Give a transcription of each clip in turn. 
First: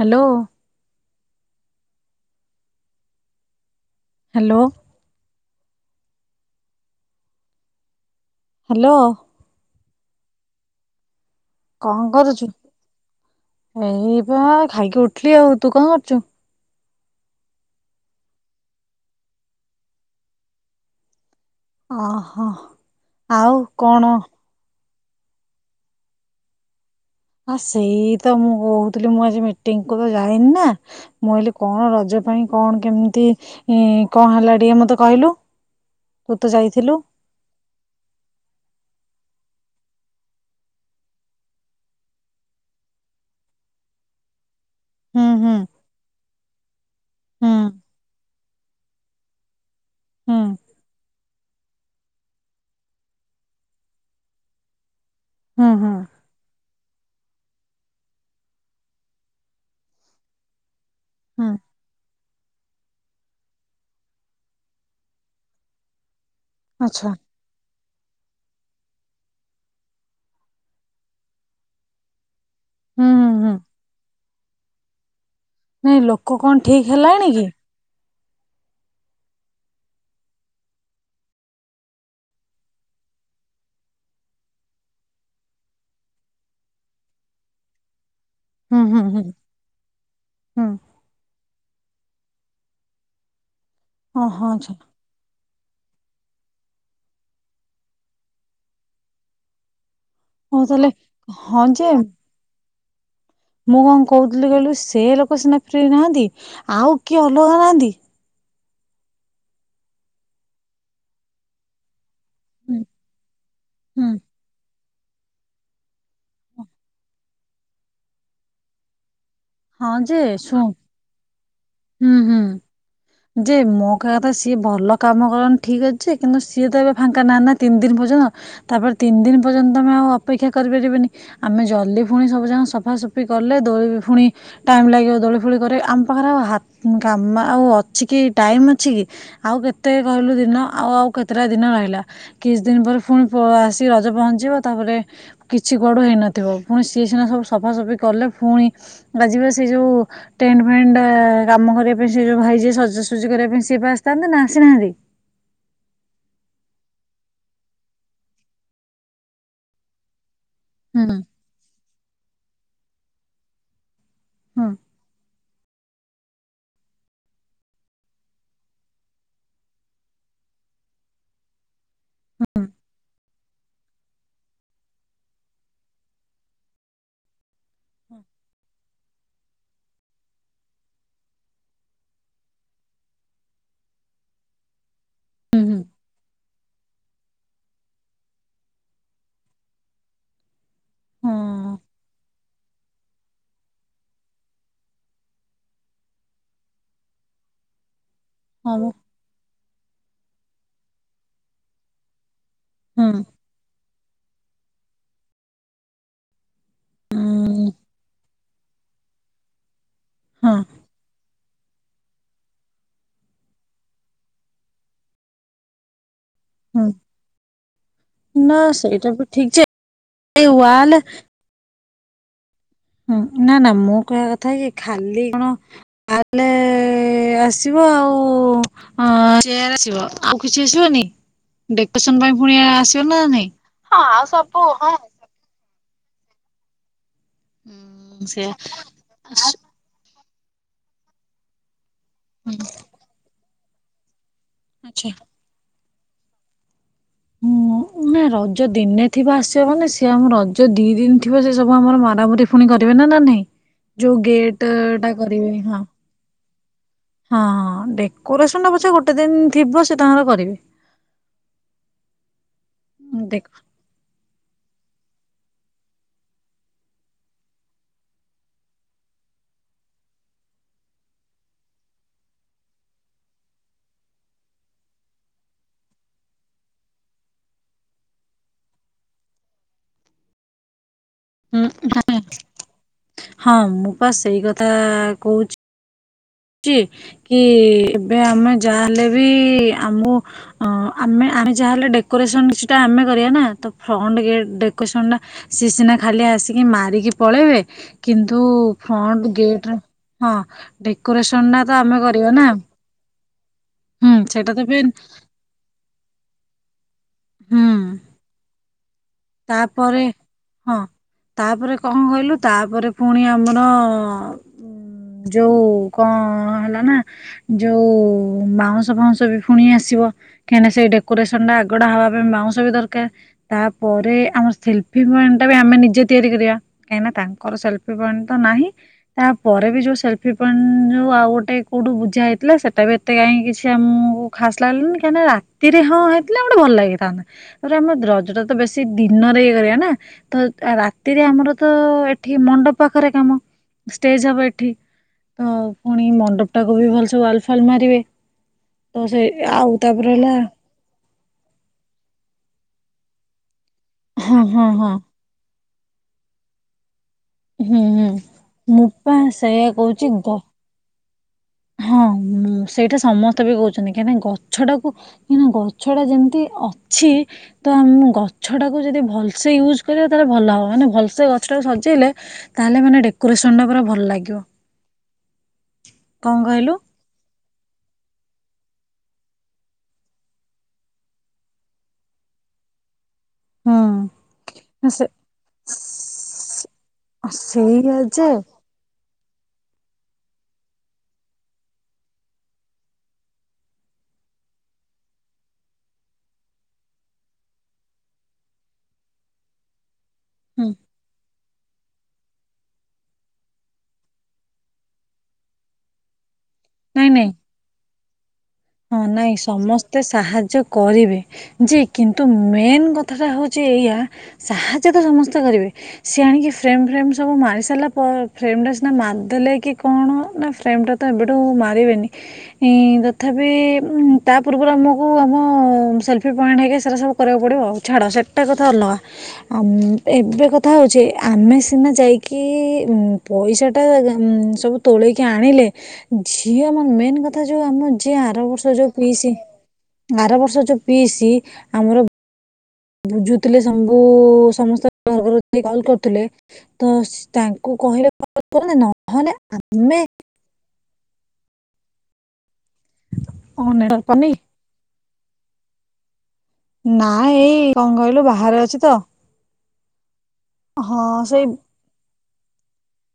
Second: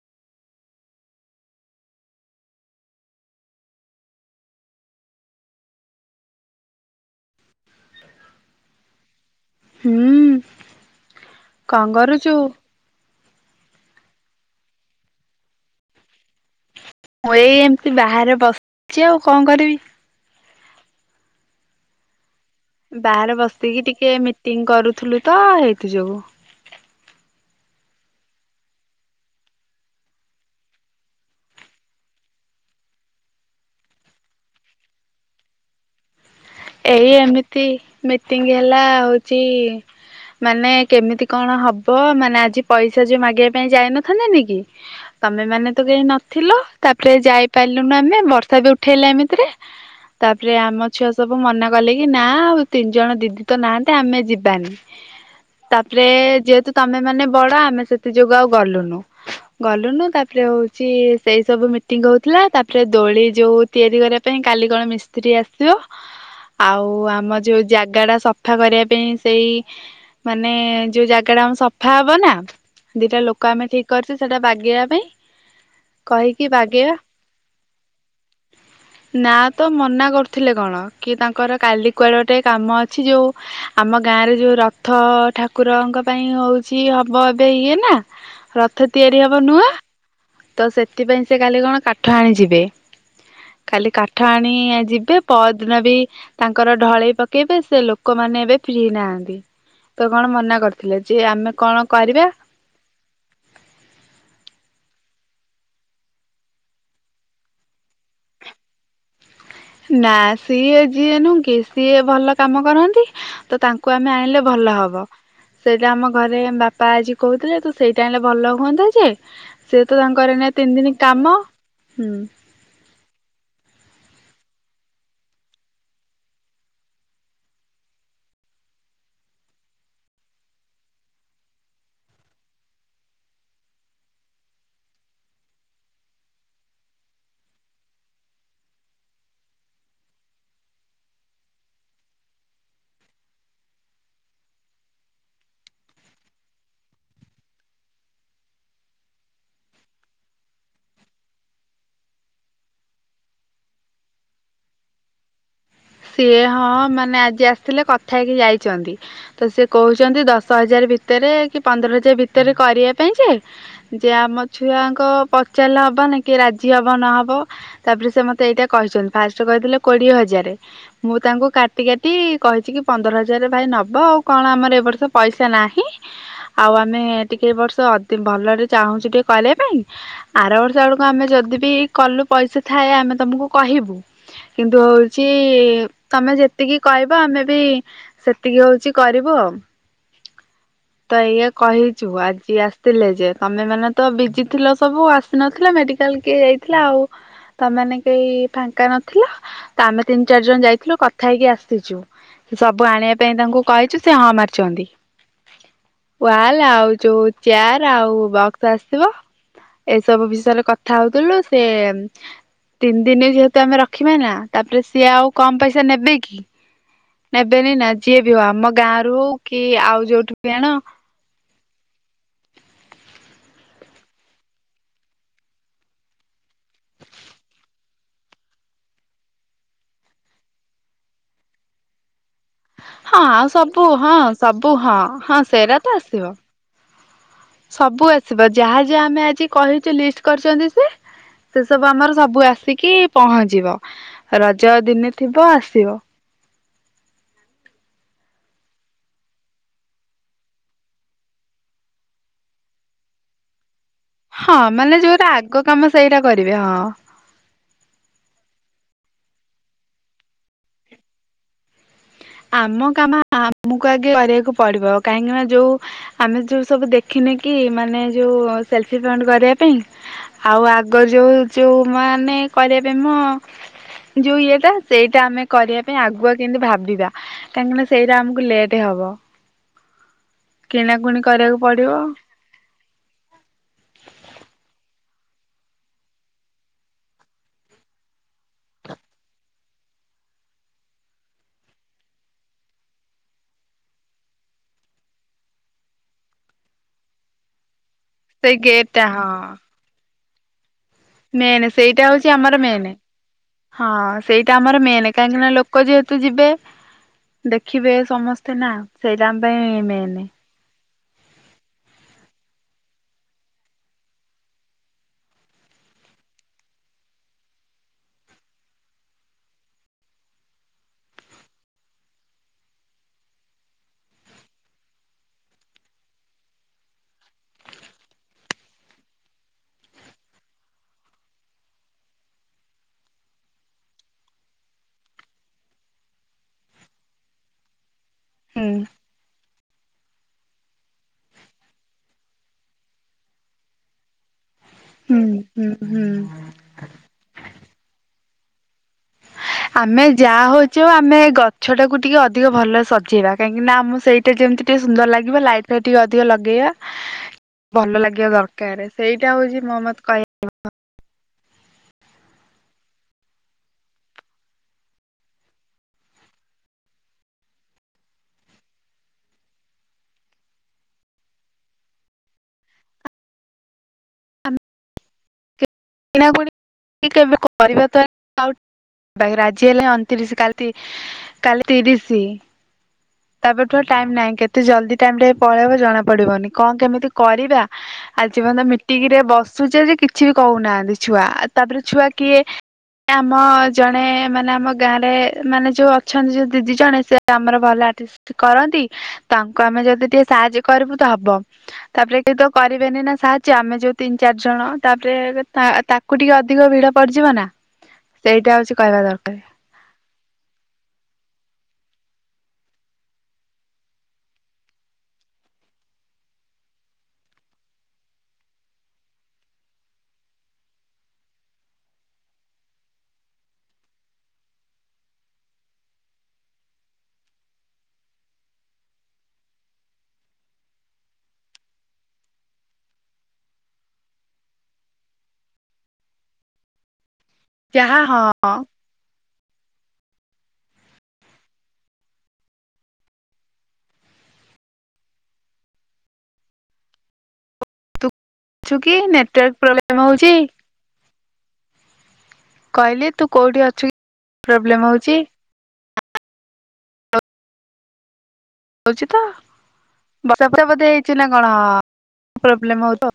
Hello. Hello. Hello. ହୁଁ କଣ କରୁଛୁ। ଏଇ ବା ଖାଇକି ଉଠିଲି ଆଉ ତୁ କଣ କରୁଛୁ। ମୁଁ ଏଇ ଏମତି ବାହାରେ ବସିଛି ଆଉ କଣ କରିବି। ହଁ। ବାହାରେ ବସିକି ଟିକେ ମିଟିଂ କରୁ। ଥିଲୁ ତ ହେଇଥିଯୋଗୁ ଆ ସେଇ ତ ମୁଁ କହୁଥିଲି ମୁଁ ଆଜି ମିଟିଙ୍ଗ୍ କୁ ତ ଯାଇନି ନା। ମୁଁ କହିଲି କଣ ରଜ ପାଇଁ କଣ କେମିତି ଇ-ଇ କଣ ହେଲା ଟିକେ ମତେ କହିଲୁ। ତୁ ତ ଯାଇଥିଲୁ ଏଇ ଏମିତି ମିଟିଙ୍ଗ୍ ହେଲା ଆଉ ଚି ମାନେ କେମିତି କଣ ହବ ମାନେ ଆଜି ପଇସା ଯୋଉ ମାଗିବା ପାଇଁ ଯାଇନଥାନ୍ତେନିକି। ହୁଁ ହୁଁ ତମେମାନେ ତ କେହି ନଥିଲ ତାପରେ ହୁଁ ଯାଇପାରିଲୁନୁ ଆମେ। ବର୍ଷା ବି ଉଠେଇଲା ଏମିତିରେ। ହୁଁ ତାପରେ ଆମ ଛୁଆ ସ ସବୁ ମନା କଲେ କି ନା ଆଉ ତିନିଜଣ ଦିଦି ତ ନାହାନ୍ତି ଆମେ ଯିବାନି। ହୁଁ ହୁଁ ତାପରେ ଯେହେତୁ ତମେମାନେ ବଡ ଆମେ ସେଥି ଯୋଗୁ ଆଉ ଗଲୁନୁ। ଗଲୁନୁ ତାପରେ ହଉ ସିଏ ସେଇ ହୁଁ ସବୁ ମିଟିଙ୍ଗ୍ ହଉ ଥିଲା ତାପରେ ଦୋଳି ଯୋଉ ତିଆରି କରିବା ପାଇଁ କାଲି କଣ ମିସ୍ତ୍ରୀ ଆସିବ। ଆଉ ଆଚ୍ଛା ଆମ ଯୋଉ ଜାଗା ଟା ସଫ୍ ସଫା କରିବା ପାଇଁ ସେଇ ମାନେ ଯୋଉ ଜାଗା ଟା ଆମ ସଫା ହବ ନା। ହୁଁ ଦିଟା ଲୋକ ଆମେ ଠିକ କର ସେ ସେଟା ବାଗେଇବା ପାଇଁ ନାଇ ଲୋକ କହିକି କଣ ଠିକ ବାଗେଇବା ହେଲାଣି କି। ନା ତ ମନା କରୁଥିଲେ କଣ। କି ତାଙ୍କର କାଲି କୁଆଡ଼େ ଗୋଟେ କାମ ଅଛି ଯେଉଁ ଆମ ଗାଁରେ ଯେଉଁ ରଥ ଠାକୁରଙ୍କ ପାଇଁ ହେଉଛି ହେବ ଏବେ ଇଏ ନା ରଥ ହୁଁ ହୁଁ ତିଆରି ହୁଁ ହବ ନୂଆ। ତ ହୁଁ ସେଥିପାଇଁ ସେ କାଲି କାଲି କଣ କାଠ ଆଣିଯିବେ। କାଲି କାଠ ଓହୋ ଆଣି ଆଚ୍ଛା ଇଏ ଯିବେ ପର ଦିନ ବି ତାଙ୍କର ଢଳେଇ ପକେଇବେ ସେ ଲୋକମାନେ ଏବେ ଫ୍ରୀ ନାହାନ୍ତି। ତ କଣ ମନା ହଉ ତାହେଲେ କରିଥିଲେ ଯିଏ ଆମେ ହଁ କଣ ଯେ କରିବା? ମୁଁ କଣ କହୁଥିଲି କହିଲୁ ସେ ଲୋକ ସିନା ଫ୍ରି ନାହାନ୍ତି। ଆଉ କିଏ ଅଲଗା ନାହାନ୍ତି? ନା ସିଏ ଯିଏ ନୁହଁକି ସିଏ ଭଲ କାମ ହୁଁ କରନ୍ତି ତ ତାଙ୍କୁ ହୁଁ। ଆମେ ଆଣିଲେ ଭଲ ହବ। ସେଇଟା ଆମ ଘରେ ବାପା ଆଜି କହୁଥିଲେ ତୁ ସେଇଟା ହେଲେ ଭଲ ହୁଅନ୍ତା ଯେ। ସେ ହଁ ତ ଯେ ତାଙ୍କର ଏଇନା ଶୁଣ ତିନିଦିନ କାମ। ହୁଁ ହୁଁ ଯେ ମୋ କହିବା କଥା। ଯିଏ ଭଲ କାମ କରନ୍ତି ଠିକ୍ ଅଛି ଯେ କିନ୍ତୁ ସିଏ ତ ଏବେ ଫାଙ୍କା ନାଁ ନା ତିନି ଦିନ ପର୍ଯ୍ୟନ୍ତ। ତାପରେ ତିନିଦିନ ପର୍ଯ୍ୟନ୍ତ ତମେ ଆଉ ଅପେକ୍ଷା କରିପାରିବେନି। ଆମେ ଜଲ୍ଦି ପୁଣି ସବୁ ଜା ସଫାସଫି କଲେ ଦୋ ପୁଣି ଟାଇମ୍ ଲାଗିବ ଦୋଳି ଫୋଳି କରେ। ଆମ ପାଖରେ ଆଉ ହା କାମ ଆଉ ଅଛି କି ଟାଇମ୍ ଅଛି କି। ଆଉ କେତେ କହିଲୁ ଦିନ ଆଉ ଆଉ କେତେଟା ଦିନ ରହିଲା। କିଛି ଦିନ ପରେ ଫୁଣି ପ ଆସିକି ରଜ ପହଞ୍ଚିବ। ତାପରେ କିଛି କୁଆଡୁ ହେଇନଥିବ। ପୁଣି ସିଏ ସିନା ସବୁ ସଫାସଫି କଲେ ପୁଣି ବା ଯିବେ ସେ ଯେଉଁ ଟେଣ୍ଟ୍ ଫେଣ୍ଟ୍ ଏ କାମ କରିବା ପାଇଁ ସେ ଯୋଉ ଭାଇ ଯିଏ ସଜାସୁଜି କରିବା ପାଇଁ ସିଏ ଵା ଆସିଥାନ୍ତେ ନା ଆସିନାହାନ୍ତି? ସିଏ ହଁ ମାନେ ଆଜି ଆସିଥିଲେ କଥା ହେଇକି ଯାଇଛନ୍ତି ତ ସେ କହୁଛନ୍ତି ଦଶ ହଜାର ହୁଁ ଭିତରେ କି ପନ୍ଦର ହଜାର ଭିତରେ କରିବା ପାଇଁ ଯେ। ଯେ ଆମ ହଁ ଛୁଆଙ୍କ ପଚାରିଲା ହେବ ନେ କି ରାଜି ହେବ ନହେବ। ତାପରେ ସେ ମୋତେ ଏଇଟା କହିଛନ୍ତି। ଫାଷ୍ଟରେ କହିଥିଲେ କୋଡ଼ିଏ ହଜାରେ । ମୁଁ ତାଙ୍କୁ କାଟି ଟି କାଟି ହଁ କହିଛି କି ପନ୍ଦର ହଜା ପୂଜାରେ ଭାଇ ନବ ଆଉ କଣ ଆମର ଏ ବର୍ଷ ପଇସା ନାହିଁ ଆଉ ଆମେ ଟିକେ ଏ ବର୍ଷ ଅ ଅତି ଭଲରେ ଚାହୁଁ ଟିକେ କଲିଆ ପାଇଁ ଆର ବର୍ଷ ବେଳକୁ ଆମେ ଯଦି ବି କଲୁ ପଇସା ଥାଏ ଆମେ ତମକୁ କହିବୁ କିନ୍ତୁ କି ହୁଁ ହୁଁ। ତମେ ଯେତିକି କହିବ ଆମେ ବି ସେତିକି ହଉଛି କରିବୁ ଆଉ। ତ ଏଇଆ କହିଛୁ ଆଜି ଯିଏ ଆସିଥିଲେ ଯେ ତମେ ମାନେ ତ ବିଜି ଥିଲ ସବୁ ଆସିନଥିଲ ମେଡିକାଲ କିଏ ଯାଇଥିଲା ଆଉ ତମମାନେ କେଇ ହଁ ଫାଙ୍କା ମ ନଥିଲା। ତ ଆମେ ତିନି ଚାରି ଜଣ ଯାଇଥିଲୁ କଥା ହେଇକି ଆସିଛୁ। ସବୁ ଆଣିବା ହୁଁ ପାଇଁ ତାଙ୍କୁ କହିଛୁ। ସେ ହଁ ମାରିଛନ୍ତି ୱାଲ ଆଉ ଯୋଉ ଉଁ ଚେୟାର ଆଉ ବକ୍ସ ଆସିଥିବ। ଏସବୁ ହଁ ବିଷୟରେ କଥା ହଉଥିଲୁ ସେ ତିନି ଦିନ ଯେହେତୁ ଆମେ ରଖିବା ନା। ତାପରେ ସିଏ ଆଉ କମ ପଇସା ନେବେ କି। ହୁଁ ନେବେନି ନା ଯିଏ ବି ହଉ ନା ଆମ ଗାଁ ସେଇଟା ରୁ ବି ହଉ ଠିକ ଯେ କି ଆଉ ଯୋଉଠି ଏଇ ବି ଆଣ। ୱାଲ ହଁ ନା ନା ମୁଁ କହିବା କଥା କି ଖାଲି କଣ ୱାଲେ ଆସିବ ଆଉ ଚେୟାର ଆସିବ ଆଉ କିଛି ଆସିବନି? ପୁଣି ଆସିବ ନା ହଁ ଆଉ ନାଇଁ? ସବୁ ହଁ ଆଉ ସବୁ ହଁ ହଁ ସେରା ଆସିବ। ସବୁ ହୁଁ ଆସିବ ସେଇଆ ଯାହା ଯାହା ଆମେ ଆଜି କହିଛୁ ଲିଷ୍ଟ କରିଛନ୍ତି ସେ ସେ ସବୁ ଆମର ସବୁ ଆସିକି ପହଞ୍ଚିବ। ରଜ ଆଚ୍ଛା। ଦିନେ ଥିବ ଆସିବ। ହୁଁ ନା ରଜ ଦିନେଥିବ ଆସିବ ମାନେ ସିଏ ଆମ ରଜ ଦିଇ ଦିନ ଥିବ ସେ ସବୁ ଆମର ମାରାମୁରି ପୁଣି କରିବେ ନା ନା ନାଇଁ। ଯୋଉ ହଁ ଗେଟ ମାନେ ଯୋଉଟା ଆଗ କାମ ସେଇଟା କରି ରିବେ ହଁ। ହଁଁ ଡେକୋରେସନ ଟା ପଛେ ଗୋଟେ ଦିନ ଥିବ ସେ ତାଙ୍କର କରିବେ। ଆମ କାମ ଦେଖ ଆମକୁ ଆଗେ କରିବାକୁ ପଡିବ। କାହିଁକିନା ଯଉ ଆମେ ଯେଉ ସବୁ ଦେଖିନେ କି ମାନେ ଯଉ ସେଲ୍ଫି ପେଣ୍ଟ କରିବା ପାଇଁ ଆଉ ଆଗ ଯୋଉ ଯୋଉମାନେ କରିବା ପାଇଁ ମୋ ଯଉ ଇଏଟା ସେଇଟା ଆମେ କରିବା ପାଇଁ ଆଗୁଆ କେମତି ଭାବିବା। କାହିଁକିନା ସେଇଟା ଆମକୁ ଲେଟ ହବ କିଣା ପୁଣି କରିବାକୁ ପଡିବ। ହଁ ମୁଁ ପା ସେଇ କଥା କହୁଛି। ଛି କି ଏବେ ଆମେ ଯାହାହଲେ ବି ଆମକୁ ଆମେ ଯାହାହେଲେ ଡେକୋରେସନ କିଛିଟା ଆମେ କରିବା ନା ତ ଫ୍ରଣ୍ଟ ଗେଟ ଡେକୋରେସନ ଟା ସେ ସିନା ଖାଲି ଆସିକି ମାରିକି ପଳେଇବେ। କିନ୍ତୁ ସେଇ ଗେଟ୍ ଟା ହଁ ଫ୍ରଣ୍ଟ ଗେଟ୍ ହଁ ଡେ ମେନ୍ ସେଇଟା ହଉଛି ଆମର ମେନ୍ ହଁ ସେଇଟା ଆମର ମେନ୍ କାହିଁକି ନା ଲୋକ ଯେହେତୁ ଯିବେ ହୁଁ ଦେଖିବେ ସମସ୍ତେ ନା ସେଇଟା ଆମ ପାଇଁ ତାପରେ ମେନ୍। ହଁ ତାପରେ କଣ କହିଲୁ ତାପରେ ପୁଣି ଆମର ଉ ଯୋଉ କଣ ହେଲା ନା ଯୋଉ ବାଉଁଶ ଫାଉଁଶ ବି ପୁଣି ଆସିବ କାହିଁନା ସେଇ ଡେକୋରେସନ ଟା ଆଗଡା ହବା ପାଇଁ ବାଉଁଶ ବି ଦରକାର ତା ପରେ ଆମର ସେଲଫି ପଏଣ୍ଟ ଟା ବି ଆମେ ନିଜେ ତିଆରି କରିବା କାହିଁକିନା ତାଙ୍କର ସେଲଫି ପଏଣ୍ଟ ତ ନାହିଁ ତାପରେ ବି ଯୋଉ ସେଲଫି ପଏଣ୍ଟ ଯୋଉ ଆଉ ଗୋଟେ କୋଉଠୁ ବୁଝା ହେଇଥିଲା ସେଟା ବି ଏତେ କାହିଁକି କିଛି ଆମକୁ ଖାସ ଲାଗିଲାନି କାହିଁକି ନା ରାତିରେ ହଁ ହେଇଥିଲା ଗୋଟେ ଭଲ ଲାଗିଥାନ୍ତା ତାପରେ ଆମେ ରଜ ତ ହୁଁ ବେଶୀ ଦିନରେ ଇଏ କରିବା ନା। ତ ରାତିରେ ଆମର ତ ଏଠି ମଣ୍ଡପ ପାଖରେ କାମ। ଷ୍ଟେଜ ହବ ଏଠି ହୁଁ ତ ହୁଁ ପୁଣି ହୁଁ ମଣ୍ଡପ ଟାକୁ ବି ଭଲସେ ୱାଲ ଫାଲ ମାରିବେ। ତ ସେ ଆଉ ଆମେ ତାପରେ ହେଲା ଯାହା ହଉଛୁ ଆମେ ଗଛ ଟାକୁ ଟିକେ ଅଧିକ ଭଲରେ ସଜେଇବା। କାହିଁକି ନା ମୁଁ ସେଇଟା ହଁ ଯେମିତି ହଁ ଟିକେ ହଁ ସୁନ୍ଦର ଲାଗିବ ଲାଇ ପେ ଟିକି ଅଧିକ ଲଗେଇା। ହୁଁ ହୁଁ ମୁପା ସେଇଟା ହଉଛି ସେୟଆ ମୋ ମତ କହୁଚିତ କହିବା । ହଁ ସେଇଟା ସମସ୍ତେ ବି କହୁଛନ୍ତି କାହିଁକିନା ଗଛଟାକୁ କାଁ ଗଛ ଟା ଯେମିତି ଅଛି ତମ ଗଛ ଟାକୁ ଯଦି ଭଲସେ ୟୁଜ କରିବା ତାହେଲେ ଭଲ ହବ ମାନେ ଭଲସେ ଗଛଟାକୁ ସଜେଇଲେ ତାହେଲେ ମାନେ ଡେକୋରେସନ ଟା ପୁରା ଭଲ ଲାଗିବ। କଣ କହିଲୁ ଏକୁବେ। [inaudible] ପରିବର୍ତନ ଆ ରାଜି ହେଲେ ଅଣତିରିଶ କାଲି କାଲି ତିରିଶ। ତାପଠୁଆ ଟାଇମ ହୁଁ ନାହିଁ କେତେ ଜଲଦି ସେ ଟାଇମ ଟ ପଳେଇବ ଜଣା ପଡିବନି କଣ କେମିତି କରିବା ସେଇଆ ଯେ ଆଜିପର୍ଯ୍ୟନ୍ତ ମିଟିଂ ରେ। ବସୁଛେ ଯେ କିଛି ବି କହୁନାହାନ୍ତି ଛୁଆ ତାପରେ ଛୁଆ କିଏ ଆମ ଜଣେ ମାନେ ଆମ ଗାଁରେ ମାନେ ଯୋଉ ଅଛନ୍ତି ଯୋଉ ଦିଦି ଜଣେ ସେ ଆମର ଭଲ। ଟିଷ୍ଟ କରନ୍ତି ତାଙ୍କୁ ଆମେ ଯଦି ଟିକେ। ସାହାଯ୍ୟ ହୁଁ କରିବୁ ତ ହବ। ତାପରେ କି ତ କରିବେନି ନା ସାହାଯ୍ୟ ଆମେ ଯୋଉ ତିନି ଚାରି ଜଣ ତାପରେ ତା ତାକୁ ଟିକେ। ଅ ଭିଡ ନାଇଁ ପଡିଯିବ ନାଇଁ ନା। ସେଇଟା ହଉଛି ହଁ କହିବା ନାଇଁ ଦରକାର ସମସ୍ତେ ସାହାଯ୍ୟ କରିବେ ଯେ। କିନ୍ତୁ ମେନ୍ କଥାଟା ହେଉଛି ଏଇଆ ସାହାଯ୍ୟ ତ ସମସ୍ତେ କରିବେ ସିଏ ଆଣିକି ଫ୍ରେମ୍ ଫ୍ରେମ୍ ସବୁ ମାରି ସାରିଲା ପରେ ଫ୍ରେମ୍ଟା ସିନା ମାରିଦେଲେ କି କଣ ନା ଫ୍ରେମ୍ଟା ତ ଏବେଠୁ ମାରିବେନି ଇ। ତଥାପି ତା ପୂର୍ବରୁ ଆମକୁ ଆମ ସେଲ୍ଫି ପଏଣ୍ଟ ହେଇକି ସେଟା ସବୁ କରିବାକୁ ପଡ଼ିବ ଆଉ ଛାଡ଼ ସେଇଟା କଥା ଅଲଗା ଏବେ କଥା ହେଉଛି ଆମେ ସିନା ଯାଇକି ପଇସାଟା ସବୁ ତୋଳେଇକି ଆଣିଲେ ଝିଅ ମା ମେନ୍ କଥା। ତ ଯଉ ଆମ। ଯାହା ଆର ହଁ ବର୍ଷ ଯଉ ପି ଆରବର୍ଷ ଯୋଉ ପିଇସି ଆମର। ବୁଝୁଥିଲେ ସବୁ ସମସ୍ତର କଲ୍ କରୁଥିଲେ ତ ତା କୁ ତୁ କହିଲେ କ ଅଛୁ କର କି ନହେଲେ ନେଟୱାର୍କ ପ୍ରୋବ୍ଲେମ ଆମେ। ହଉଛି କହିଲି ତୁ କେଉଁଠି ଅଛୁ ଆମେ କି କନି ପ୍ରୋବ୍ଲେମ୍ ହେଉଛି। ନାଇଁ ଏଇ କଣ କହିଲୁ ବା। ବାହାରେ ଅଛି ତ। ବର୍ଷା ପୁରା ବଧେ ହଁ ହେଇଛୁ ନା ସେଇ କଣ। ପ୍ରୋବ୍ଲେମ ହତ।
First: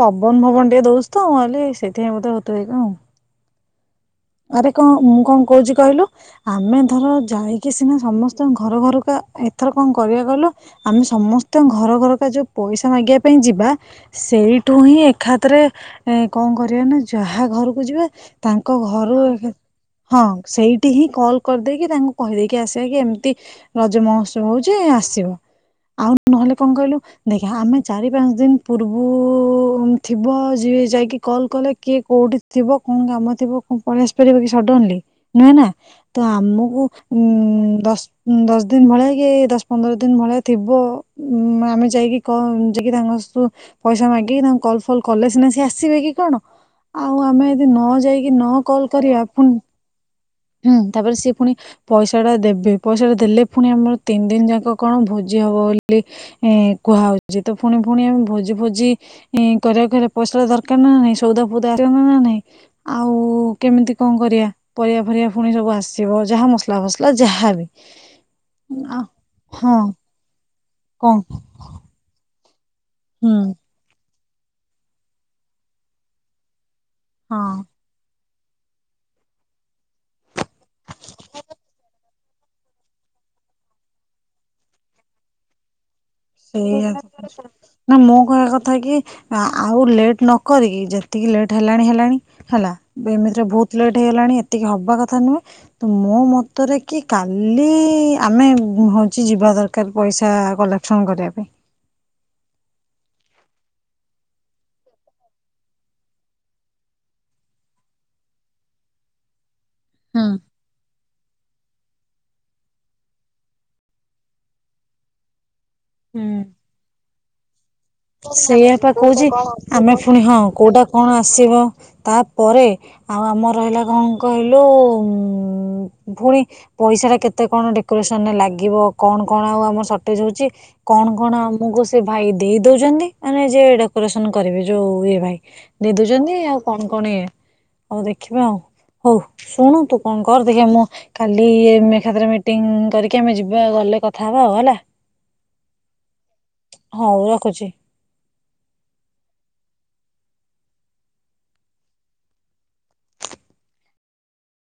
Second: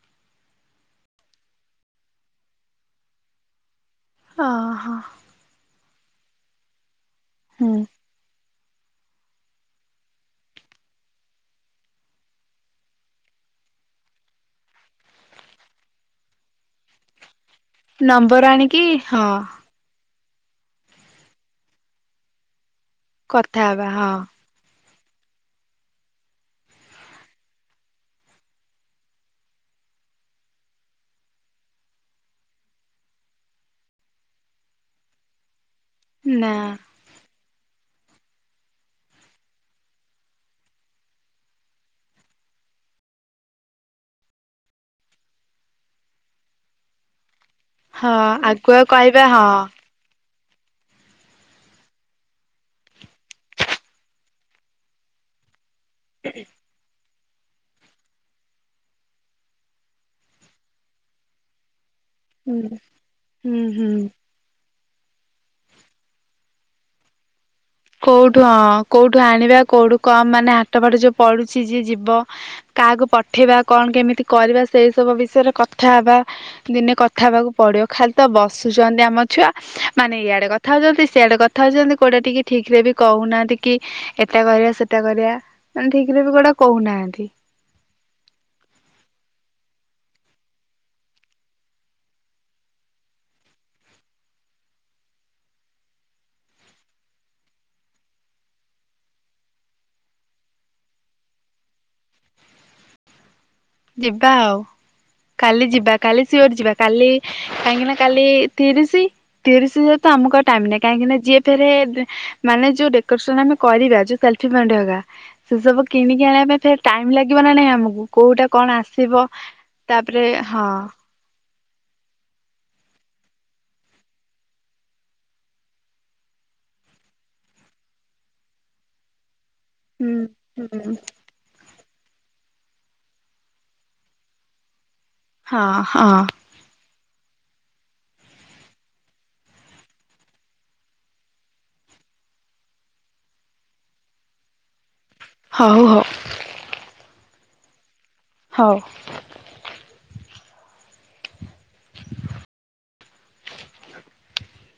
ପବନ ଫବନ ଟିକେ ଦଉଛି ତ ମୁଁହଲି ସେଇଥିପାଇଁ ବୋଧେ ହଉଥିବ କି କଣ। ଆରେ କଣ ଓହୋ ମୁଁ କଣ କହୁଛି? କହିଲୁ ଆମେ ଧର। ଯାଇକି ହୁଁ ସିନା ସମସ୍ତେ। ଘର ଘରକା ଏଥର କଣ କରିବାକୁ କହିଲୁ ଆମେ ସମସ୍ତଙ୍କ ଘର ଘରକା ଯୋଉ ପଇସା ମାଗିବା ପାଇଁ ଯିବା ସେଇଠୁ ହିଁ ଏକାତରେ କଣ କରିବା ନା ଯାହା। ଯାହା ଘରକୁ ଯିବା ନମ୍ବର ତାଙ୍କ ଆଣିକି ଘ। [unintelligible] ହଁ ସେଇଠି ହିଁ କଲ କରିଦେଇକି ତାଙ୍କୁ କହିଦେଇକି ଆସି। ଯକି ଏମିତି କଥା ହବା ରଜ ହଁ। ମହୋତ୍ସବ ହଉଛି ଆସି ଆସିବ ଆଉ ନହେଲେ କଣ କହିଲୁ ଦେଖିବା ଆମେ ଚାରି ପାଞ୍ଚ ଦିନ ପୂର୍ବରୁ ଥିବ ଯ ଯାଇକି କଲ କଲେ କିଏ କୋଉଠି ଥିବ କଣ କାମ ଥିବ ହଁ ପଳେଇସି ପାରିବ କି ସଡନଲି ନୁହେଁ ନା। ତ ନା ଆମକୁ ଉଁ ଦଶ ଦଶ ଦିନ ଭଳିଆ କି ଦଶ ପନ୍ଦର ଦିନ ଭଳିଆ ଥିବ ଆମେ ଯାଇକି ଯାଇକି ତାଙ୍କୁ ପଇସା ମାଗିକି ତାଙ୍କୁ କଲ ଫଲ କଲେ ସିନା ସି ଆସିବେ କି କଣ ଆଉ ଆମେ ନ ହଁ ଯାଇକି ନ ଆଗୁଆ କହିବା କରିବା ହଁ ପୁଣି ହୁଁ ତାପରେ ସିଏ ପୁଣି ପଇସା ଟା ଦେବେ ପଇସା ଟା ଦେଲେ ପୁଣି ଆମର ତିନି ଦିନ ଯାକ କଣ ଭୋଜି ହବ ବୋଲି ବୋଲି କୁହାଉଛି। ଏ ତ ପୁଣି ପୁଣି ଆମେ ଭୋଜି ଭୋଜି କରିବାରେ ପଇସା ଦରକାର ନା ନାଇଁ ସଉଦା ଫୁଦା ନା ନାଇଁ ହୁଁ। ଆଉ ହୁଁ ହୁଁ। ଏମିତି କଣ କରିବା? ପରିବା ପରିବା ପୁଣି ସବୁ ଆସିବ ଯାହା ମସଲା ଫସଲା ଯାହାବି କୋଉଠୁ ହଁ ଆ କୋଉଠୁ ଆଣିବା ହଁ କୋଉଠୁ କମ ମାନେ ପଟ ବାଟ ଯୋଉ କଣ ପଢୁଛି ଯିଏ ଯିବ [inaudible] କାହାକୁ ହୁଁ ପଠେଇବା କଣ କେମିତି କରିବା ସେଇ ସବୁ ବିଷୟରେ କଥା ହବା। ଦିନେ କଥା ହେବାକୁ ହଁ ପଡିବ ଖାଲି ତ ବସୁଛନ୍ତି ଆମ ଛୁଆ ମାନେ ଇଆଡେ କଥା ହଉଛନ୍ତି ସିଆଡେ କଥା ହଉଛନ୍ତି କୋଉଟା ଟିକେ ଠିକ ରେ ବି କହୁନାହାନ୍ତି କି ଏଟା କରିବା ସେଟା କରିବା ମାନେ ଠିକ ରେ ବି କୋଉଟା ସେଇଆ କହୁନାହାନ୍ତି ନା ମୁଁ କହିବା କଥା କି ଆଉ ଲେଟ୍ ନକରିକି ଯେତିକି ଲେଟ୍ ହେଲାଣି ହେଲାଣି ହେଲା ଏମିତିରେ ବହୁତ ଲେଟ୍ ହେଇଗଲାଣି ଏତିକି ହବା କଥା ନୁହେଁ ତ ମୋ ମତରେ କି କାଲି ଆମେ ହେଉଛି ଯିବା ଦରକାର ପଇସା କଲେ ପସଙ୍ଗ କରିବା ପାଇଁ। ଯିବା ଆଉ କାଲି ଯିବା କାଲି ସିଓର ଯିବା କାଲି କାହିଁକି ନା କାଲି ତିରିସି ତିରିସି ତ ହୁଁ। ଆମକୁ ଟାଇମ ନାହିଁ କାହିଁକି ନା ଯିଏ ଏରେ ମାନେ ଯୋଉ ଡେକୋରେସନ ଆମେ କରିବା ଯୋଉ ସେଲଫି ମାଣ୍ଡି ସେ ସବୁ କିଣିକି ହୁଁ ଆଣିବା ପାଇଁ ଫ ଟାଇ ଲାଗ ଲାଗିବ ନା ନାହିଁ ଆମକୁ କୋଉଟା? କଣ ସେଇଆ ପା କହୁଛି ଆସିବ ଆମେ ପୁଣି ହଁ କୋଉଟା କଣ ଆସିବ ତାପରେ ଆଉ ଆମର ରହିଲା କଣ କହିଲୁ ଉ ପୁଣି ପଇସା ଟା କେତେ କଣ ଡେକୋରେସନରେ ଲାଗିବ କଣ କ? କଣ ଆଉ ଆମ ହୁଁ ସଟେଜ ହଉଛି ହୁଁ କଣ କଣ ଆମକୁ ସେ ଭାଇ ଦେଇ ଦଉଛନ୍ତି ମାନେ ଯ ଡେକୋରେସନ କରିବି ଯୋଉ। ଦୁଇ ଭାଇ ହଁ ହଁ ନିଧୁଛନ୍ତି ଆଉ କଣ? କଣ ଆଉ ଦେଖିବା ଆଉ ହଉ ଶୁଣୁ ତୁ କଣ କର ଦେଖ ମୁଁ କାଲି ଏକାଥରେ ମିଟିଂ କରିକି ଆମେ ଯିବା ଗଲେ କଥା ହବା ଆଉ ହେଲା। ହଉ ହଉ ହଉ ରଖୁଛି। ହଉ